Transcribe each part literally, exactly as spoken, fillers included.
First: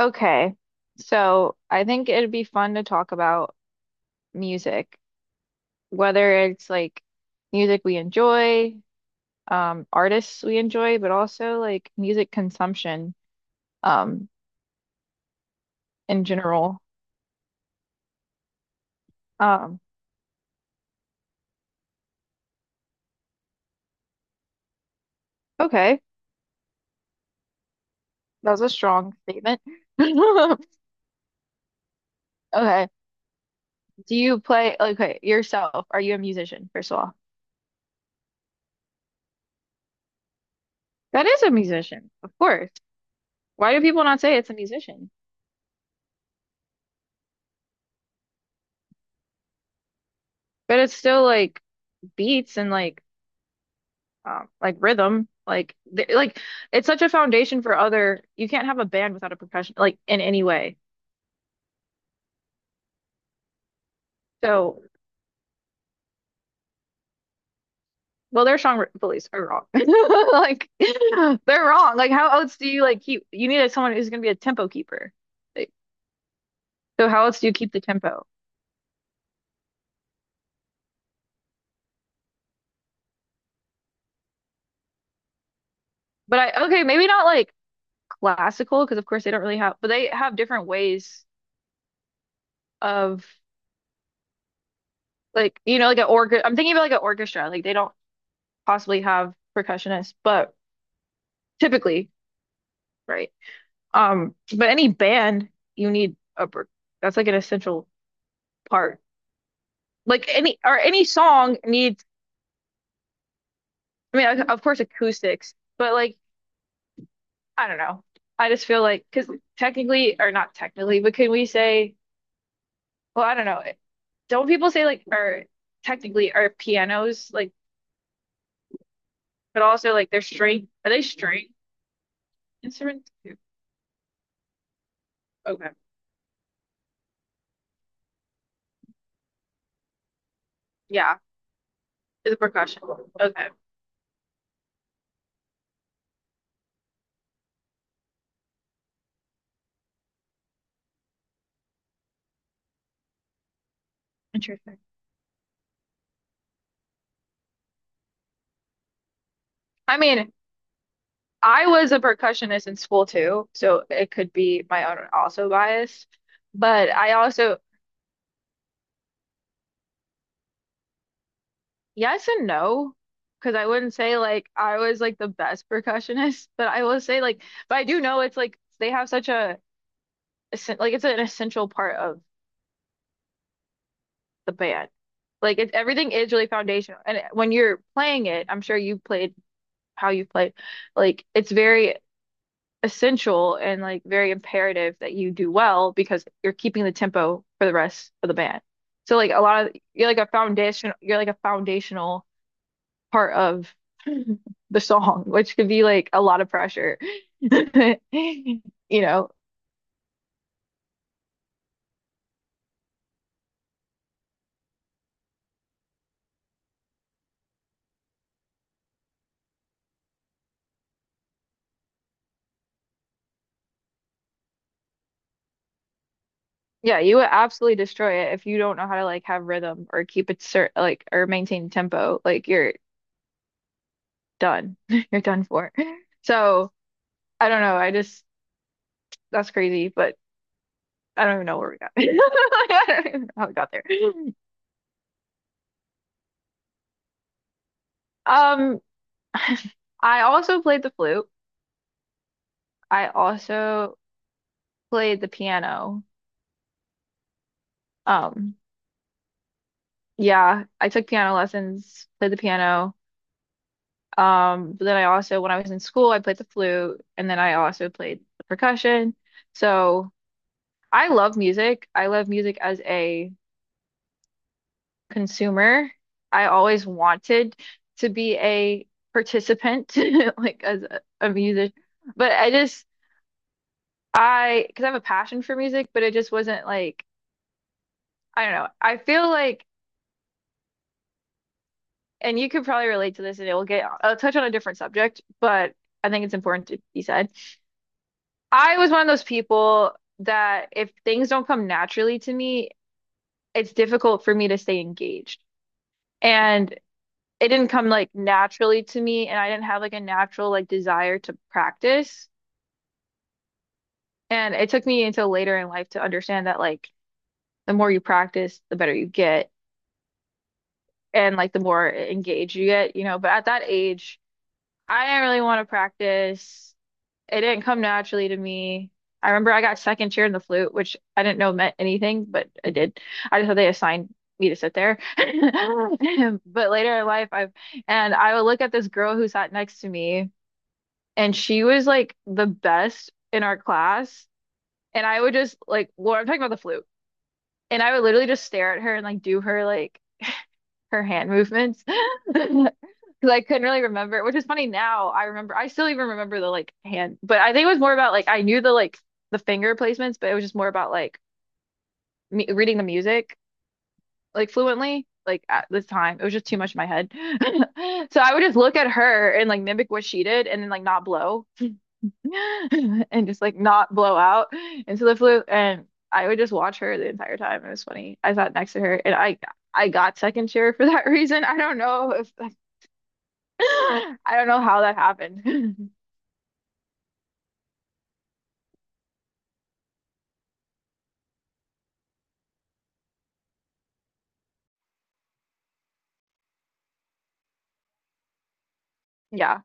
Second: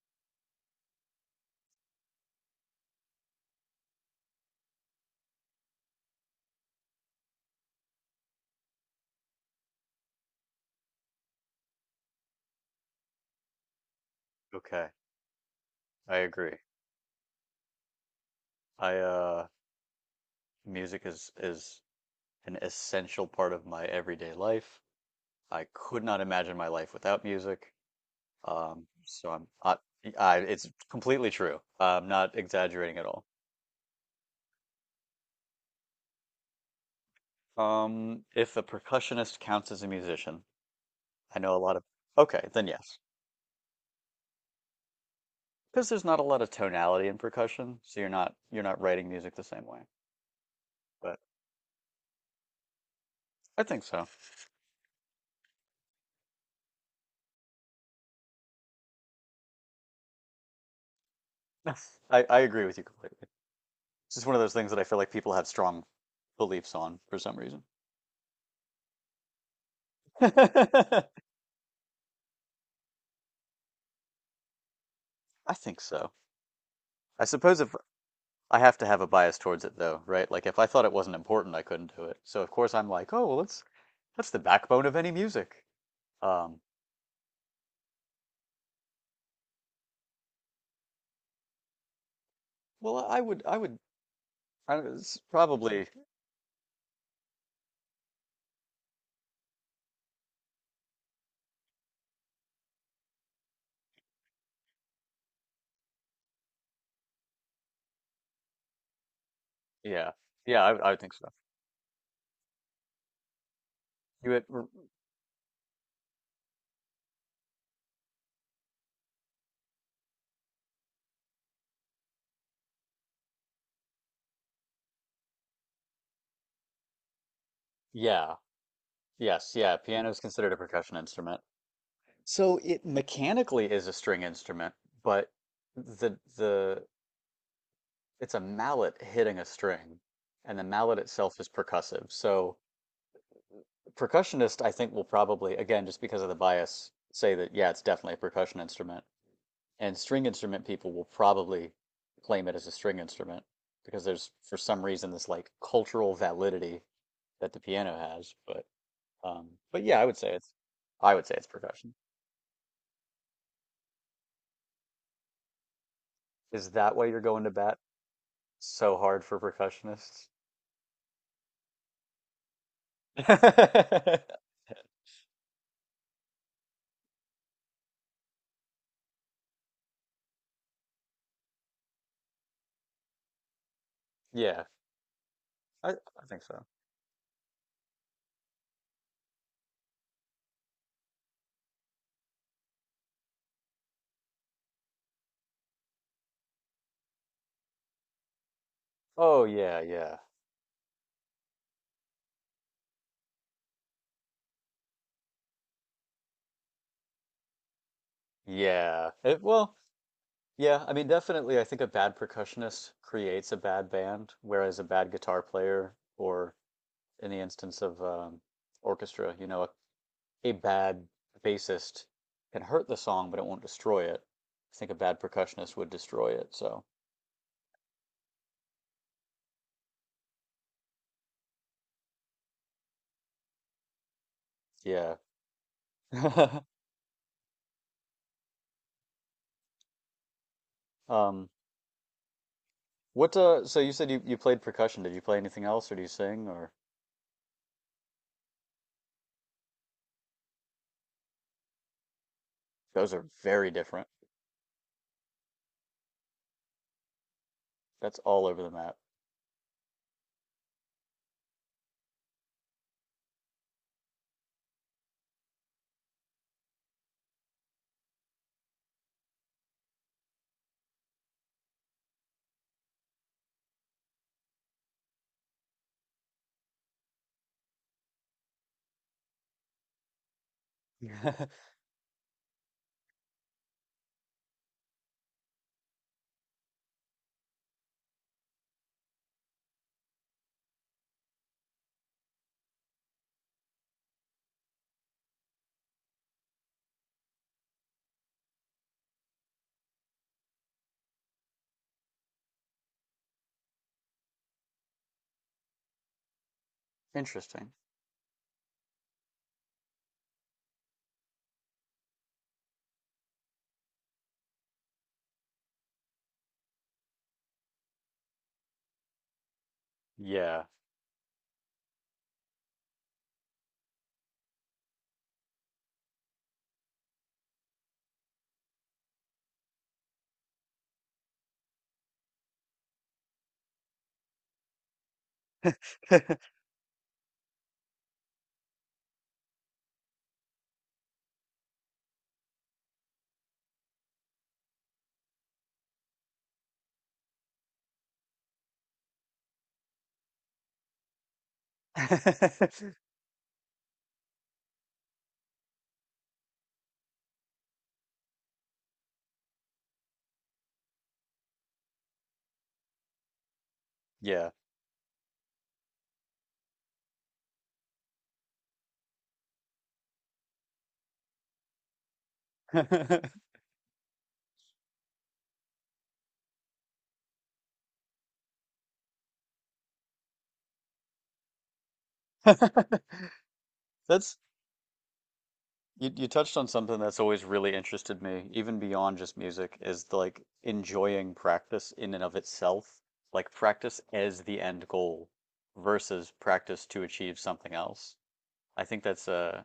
Okay, so I think it'd be fun to talk about music, whether it's like music we enjoy, um, artists we enjoy, but also like music consumption, um, Okay, I in agree. general. I uh Um, music is is an essential part of my everyday life. I okay, could not imagine my life without music. that was a Um, strong so I'm statement. I, I it's completely true. I'm not Okay, exaggerating at all. do you play, okay, yourself? Are you a musician, first of all? Um, if a percussionist counts as a musician, That I is a know a lot of musician, of okay, then course. yes. Why do people not say it's a musician? Because there's not a lot of tonality in percussion, so you're not you're not writing music the same way. But it's But still like beats and like I think so. um, like rhythm like th like it's such a foundation for other, you can't have a band without a percussion like in any way. I, I agree with you completely. It's just one of those things that So I feel like people have strong beliefs on for some reason. well, their song police are wrong. Like I they're wrong, like how else do you like keep, you need someone who's going to be a tempo keeper, like, think so. so how I else do you suppose keep if the tempo? I have to have a bias towards it though, right? Like if I thought it wasn't important, I couldn't do it. So of course I'm like, oh well, that's that's the backbone of any music. But Um, I, okay, maybe not like classical, because of course they don't really have, but they have different ways well, I of, would, I would, I don't- know, it's like you know probably, like an organ, I'm thinking about like an orchestra, like they don't possibly have percussionists, but typically, right. Um, but any band, you need a per-, that's like an essential part. yeah, Like any yeah, I, or I would any think so. song needs, I You mean, would, of course acoustics, but like I don't know. I just feel like because technically or not technically, but can we say, well, I don't know. Don't people say like or technically are pianos like, yeah, yes, but yeah. also Piano like is they're considered a string? Are percussion they instrument, string so it instruments? Too? mechanically is a string instrument, but Okay, the the it's a mallet hitting a string, and the mallet yeah, itself is percussive. it's a So percussion. Okay, percussionist, I think, will probably, again, just because of the bias, say that, yeah, it's definitely a percussion instrument. And string instrument people will probably claim it as a string instrument because there's, for interesting. some reason, this like cultural validity that the piano has. But um, but I yeah, I would say mean. it's, I would say it's I was percussion. a percussionist in school too, so it could be my own also bias. Is But that why I you're going to also, bat so hard for percussionists? yes and no, because I wouldn't say like I was like the best percussionist, but I will say like, but I do know it's like they have such a, essen-, like it's an essential part of the Yeah, band. Like it, I, everything I is think really so. foundational. And when you're playing it, I'm sure you played how you played, like it's very essential and like very imperative that you do well because you're keeping the tempo for the rest of the band. So like a Oh lot of, yeah, you're yeah. like a foundation, you're like a foundational part of the song, which could be like a lot of pressure. You Yeah. know, It, well, yeah, I mean, definitely, I think a bad percussionist creates a bad band, whereas a bad guitar player, or in the instance of um, orchestra, you know, a, a bad bassist can hurt the song, but it won't destroy it. I think a bad percussionist would destroy it, so yeah, you would absolutely destroy it if you don't know how to like have rhythm or keep it cert like or maintain tempo. Like you're done. yeah. You're done for. So I don't know. I just, that's crazy, but I don't even Um, know where we got. I don't even know what how we uh, got so there. you said you, you played percussion. Did you play anything else, or do you sing, or Um, I also played the flute. I those are very also different. played the piano. That's all Um, over the yeah, I took piano lessons, played the piano. Um, but then I also, when I was in school, I played the flute, and then I also played the percussion. So I love music. I love music as a consumer. I always wanted to be a participant, like as a, a map. music. But I just I, because I have a passion for music, but it just wasn't like, I don't know. I feel like, and you could probably relate to this and it will get, I'll touch on a different subject, but I think it's important to be said. I was one of those people that if things don't come naturally to me, it's difficult for me to stay engaged. And it didn't Interesting. come like naturally to me, and I didn't have like a natural like desire to practice. And it took me until later in life to understand that like the more you practice, the better you get. Yeah. And like the more engaged you get, you know. But at that age, I didn't really want to practice. It didn't come naturally to me. I remember I got second chair in the flute, which I didn't know meant anything, but I did. I just thought they assigned me to sit there. But later in life, I've, and I would look at this girl who sat next to me, and she was like the best in our class. And I would just like, well, I'm talking about the flute. And I would literally just stare at her and like do her like her hand movements. Because I couldn't really remember, which is funny now. I remember, I still even remember the like hand, but I think it was more about like I knew the like the finger placements, but it was just more about like me reading the music Yeah. like fluently. Like at this time, it was just too much in my head. So I would just look at her and like mimic what she did, and then like not blow, and just like not blow out into the flute, and I would just watch her the entire time. It was funny. I sat next to her, and I I got second chair for that reason. I don't know if I That's don't know how that happened. you you touched on something that's always really interested me, even beyond just music, is the, like enjoying practice in and of itself, like practice as the end goal versus practice to achieve something else. I think that's Yeah. a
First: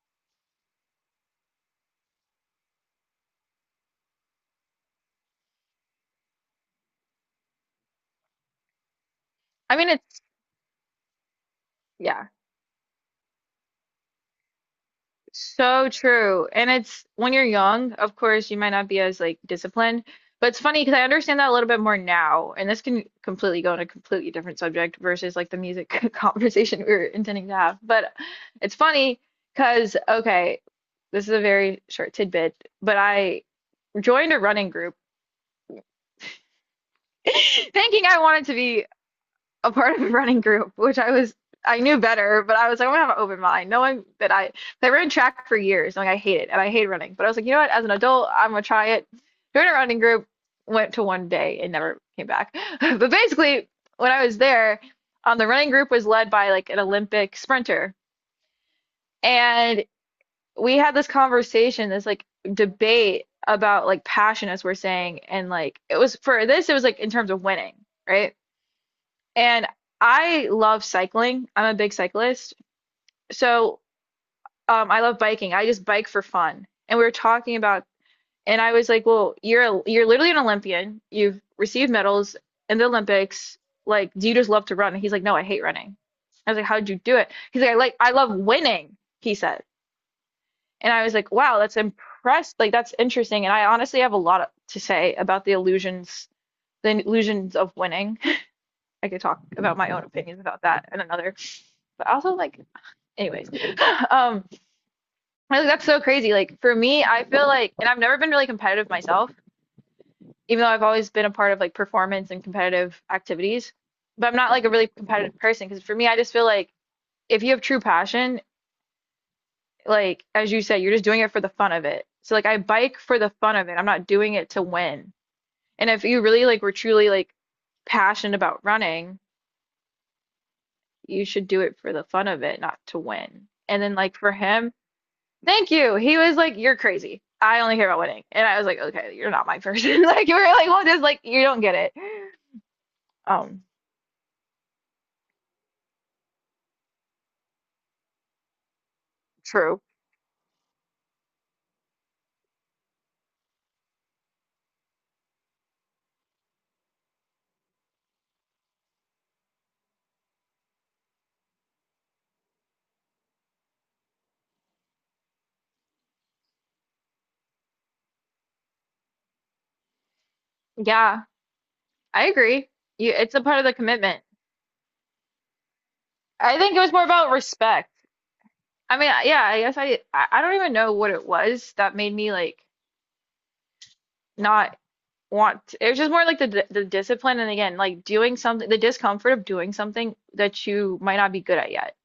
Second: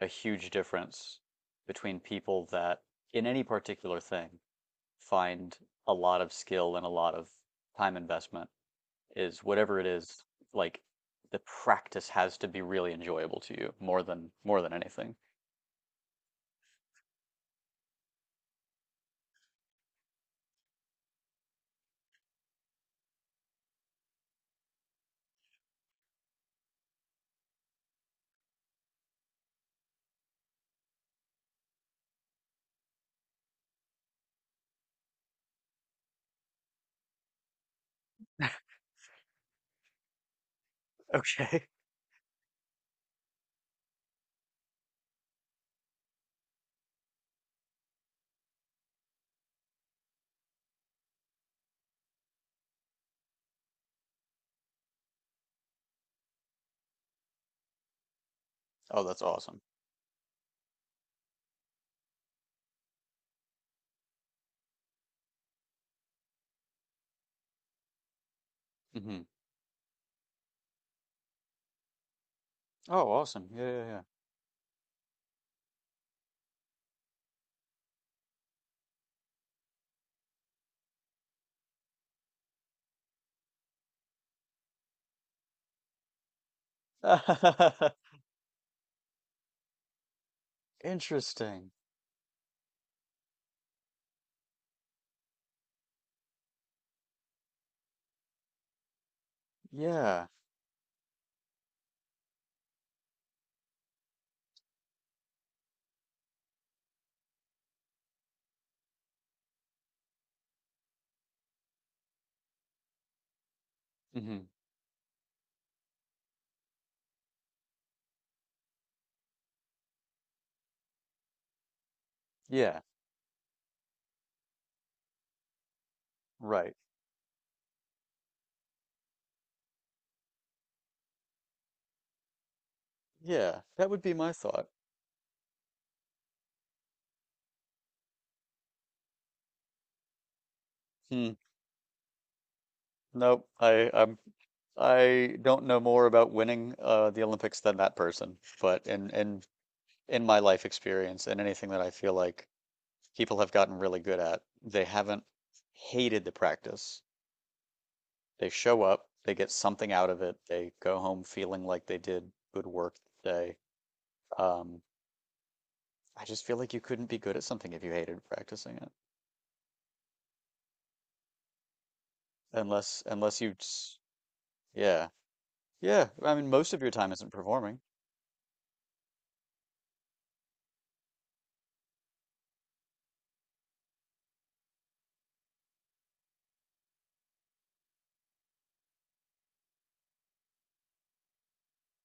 a huge difference between people that in any particular thing find a lot of skill and a lot of time investment. Is I whatever it mean, it's, is, like the practice yeah, has to be really enjoyable to you more than more than anything. so true. And it's when you're young, of course, you might not be as like disciplined, but it's funny because I understand that a little bit more now. And this can completely go on a completely different subject versus like the music conversation we were intending to have. But it's funny because, okay, this is a very short tidbit, but I joined a running group thinking I wanted to be a part of a running group, which I was, Okay. I knew better, but I was like, I'm gonna have an open mind, knowing that I that I ran track for years, and like I hate it and I hate running. But I was like, you know what, as an adult, I'm gonna try it. Joined a running group, went to one day and never came back. But basically, when I was there, um, the running group was led by like an Olympic sprinter, Oh, that's awesome. and we had this conversation, this like debate about like passion, as we're saying, and like it was for this, it was like in terms of winning, right? Hmm. And I love cycling. I'm a big cyclist. Oh, awesome. So Yeah, um, I love biking. I just bike for fun. And we were talking about, and I was like, well, you're a, you're literally an Olympian. You've received medals in the Olympics. Like, do you just love to run? And he's like, no, I hate running. I was like, how'd you do yeah, it? He's like, I yeah. like, I love winning, he said. And I was like, wow, Interesting. that's impressed. Like, that's interesting. And I honestly have a lot to say about the illusions, the illusions of winning. I could talk about my own Yeah. opinions about that and another. But also, like, anyways um I like that's so crazy, like for me I feel like, and I've never been really competitive myself, even though I've always been a part of like performance and competitive activities, but I'm Hmm. not like a really competitive person because for me I just feel like if you have true passion, like as you said, you're just doing it for the fun of it, so like I Yeah. bike for the fun of it, I'm not doing it to win, and if you really like were Right. truly like passionate about running, you should do it for the fun of it, not to win, Yeah. and That then would be like for my thought. him, thank you. He was like, "You're crazy. I only care about winning." And I was like, "Okay, you're not my person." Like you were like, "Well, just like Hmm. you don't get it." Nope. Um, I I'm I don't know more about winning uh the Olympics than that person, but in in true. in my life experience and anything that I feel like people have gotten really good at. They haven't hated the practice. They show up, they get something out of it, they go home feeling like they did good work today. Um, I just feel like you couldn't be good at something if you hated practicing it, Yeah, I agree. unless You, it's unless a you, part of the s- commitment. Yeah, yeah. I mean, I most think it of your was more time isn't about performing. respect. I mean, yeah, I guess I I I don't even know what it was that made me like not want to-, it was just more like the d- the discipline, and again, like doing something, the discomfort of doing something that you might not be good at yet.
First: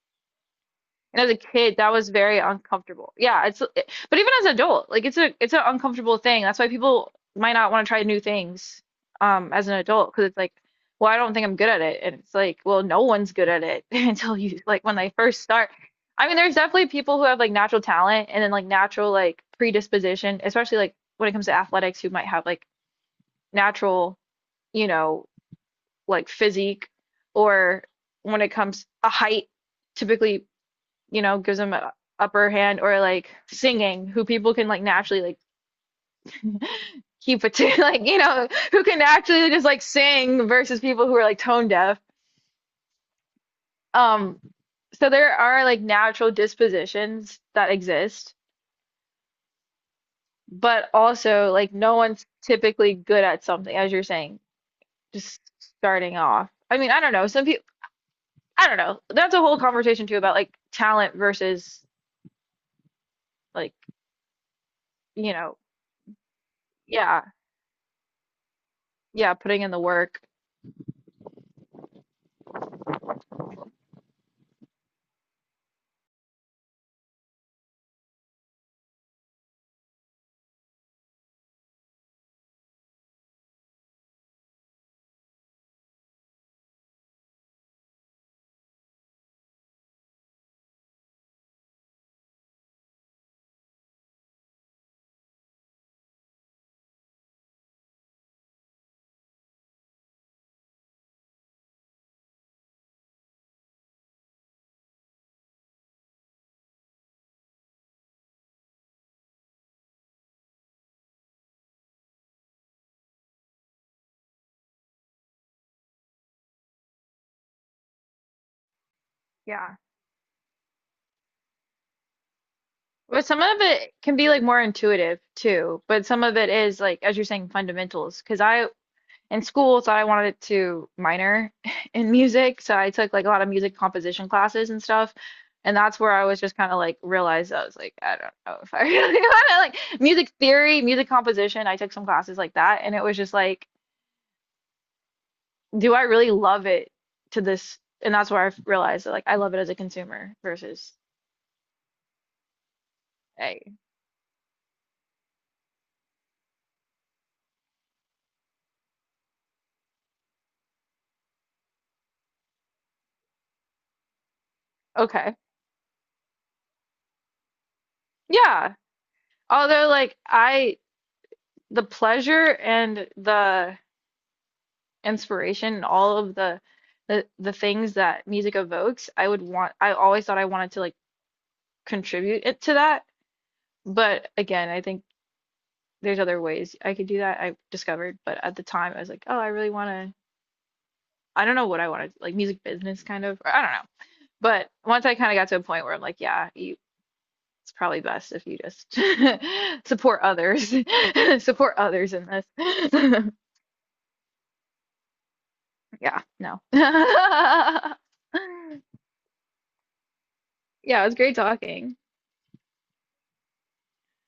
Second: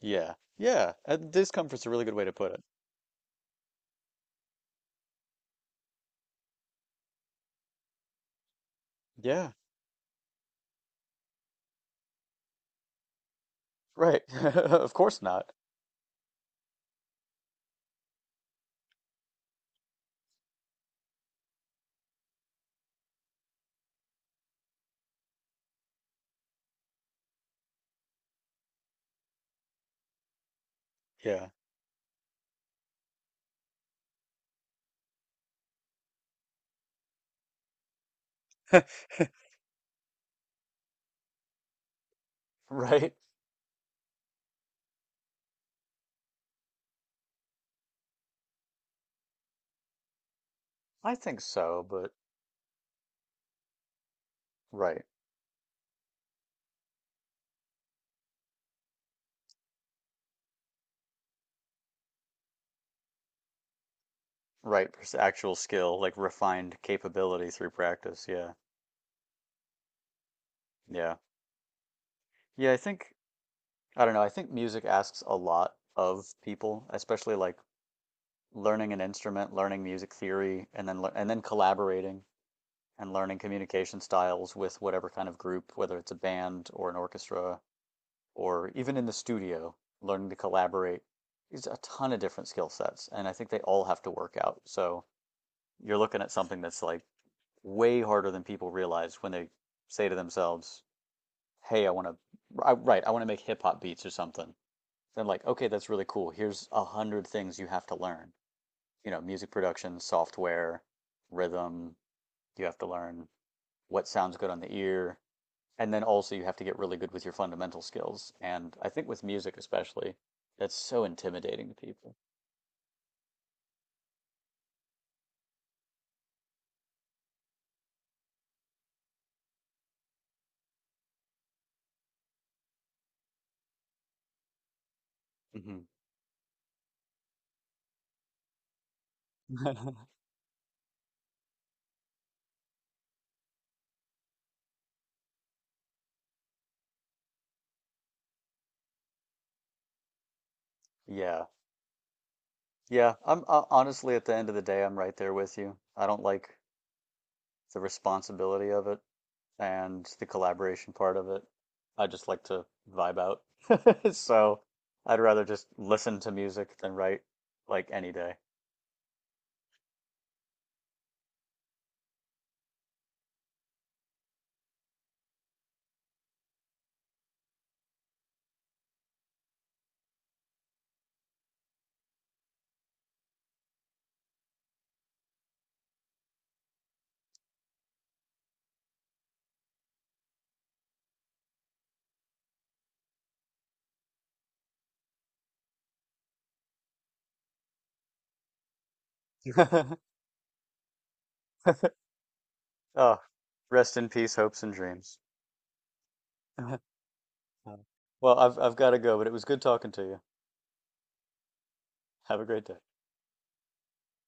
Yeah, yeah. Uh, And as a kid, discomfort's a that really was good way to very put it. uncomfortable. Yeah, it's it-, but even as an adult, like it's a it's an uncomfortable thing. That's why people might not want to try new things Yeah, um as an adult, because it's like, well, I don't think I'm good at it. And it's like, well, no one's good at it right. until you like Of when they course first not. start. I mean, there's definitely people who have like natural talent and then like natural like predisposition, especially like when it comes to athletics, who might have like natural, you know, like physique, or when it comes a height typically, you know, Yeah, gives them an upper hand, or like singing, who people can like naturally like keep it to like, you know, who can actually just like sing versus people who are like tone deaf. right. Um, so there are like natural dispositions that exist, but I think also like so, no but one's typically good at something, as you're saying, right. just starting off. I mean, I don't know. Some people, I don't know. That's a whole conversation too about like talent versus like, Right, pers- you Actual know, skill, like refined yeah, capability through practice. Yeah. yeah, putting in the work. Yeah. Yeah, I think I don't know, I think music asks a lot of people, especially like learning an instrument, learning music theory, and then lear- and then collaborating and learning communication styles with whatever kind of group, whether it's a band or an orchestra or even in the studio, learning to collaborate is a ton of different skill sets, and I think they all have to work out. So, you're looking at something that's like way harder than people realize when they say to themselves, "Hey, I want to, right, I want to make hip hop beats or something." Then like, okay, that's really cool. Here's a hundred things you have to learn. You know, music production, software, rhythm. You have to learn what sounds good on the ear, and then also you have to get really good with your fundamental skills. And I think with music Yeah. especially, that's so intimidating to people. But some of it can be like more intuitive too, but some of it is like, as you're saying, fundamentals. Because I in school thought I wanted to minor in music, so I took like a lot of music composition classes and stuff. And Hmm. that's where I was just kind of like realized I was like, I don't know if I really want to like music theory, music composition. I took some classes like that, and it was just like, do I really love it to this? And that's where I realized that like I love it as a consumer versus Yeah. Yeah. I'm uh, a, honestly at the end of the day, I'm right there with you. I don't like the responsibility of it and the collaboration part of it. I just like to vibe out. So I'd okay, rather just listen to music than write like any day. yeah. Although, like, I the pleasure and the inspiration and all of the the, the things that music evokes, I would want, I always thought I wanted to like contribute it to that. But again, I think there's other ways I could do that. I discovered, but at the time I was like, oh, I really want to, I don't know what I wanted, like music business kind of, or I don't know. But once I kind of got to a point where I'm like, yeah, you, it's probably best if you just support others, support others in Oh, this. rest in peace, hopes and dreams. Yeah, no. Well, I've I've got to go, but it was good talking to you. Yeah, it was great talking. Have a great day.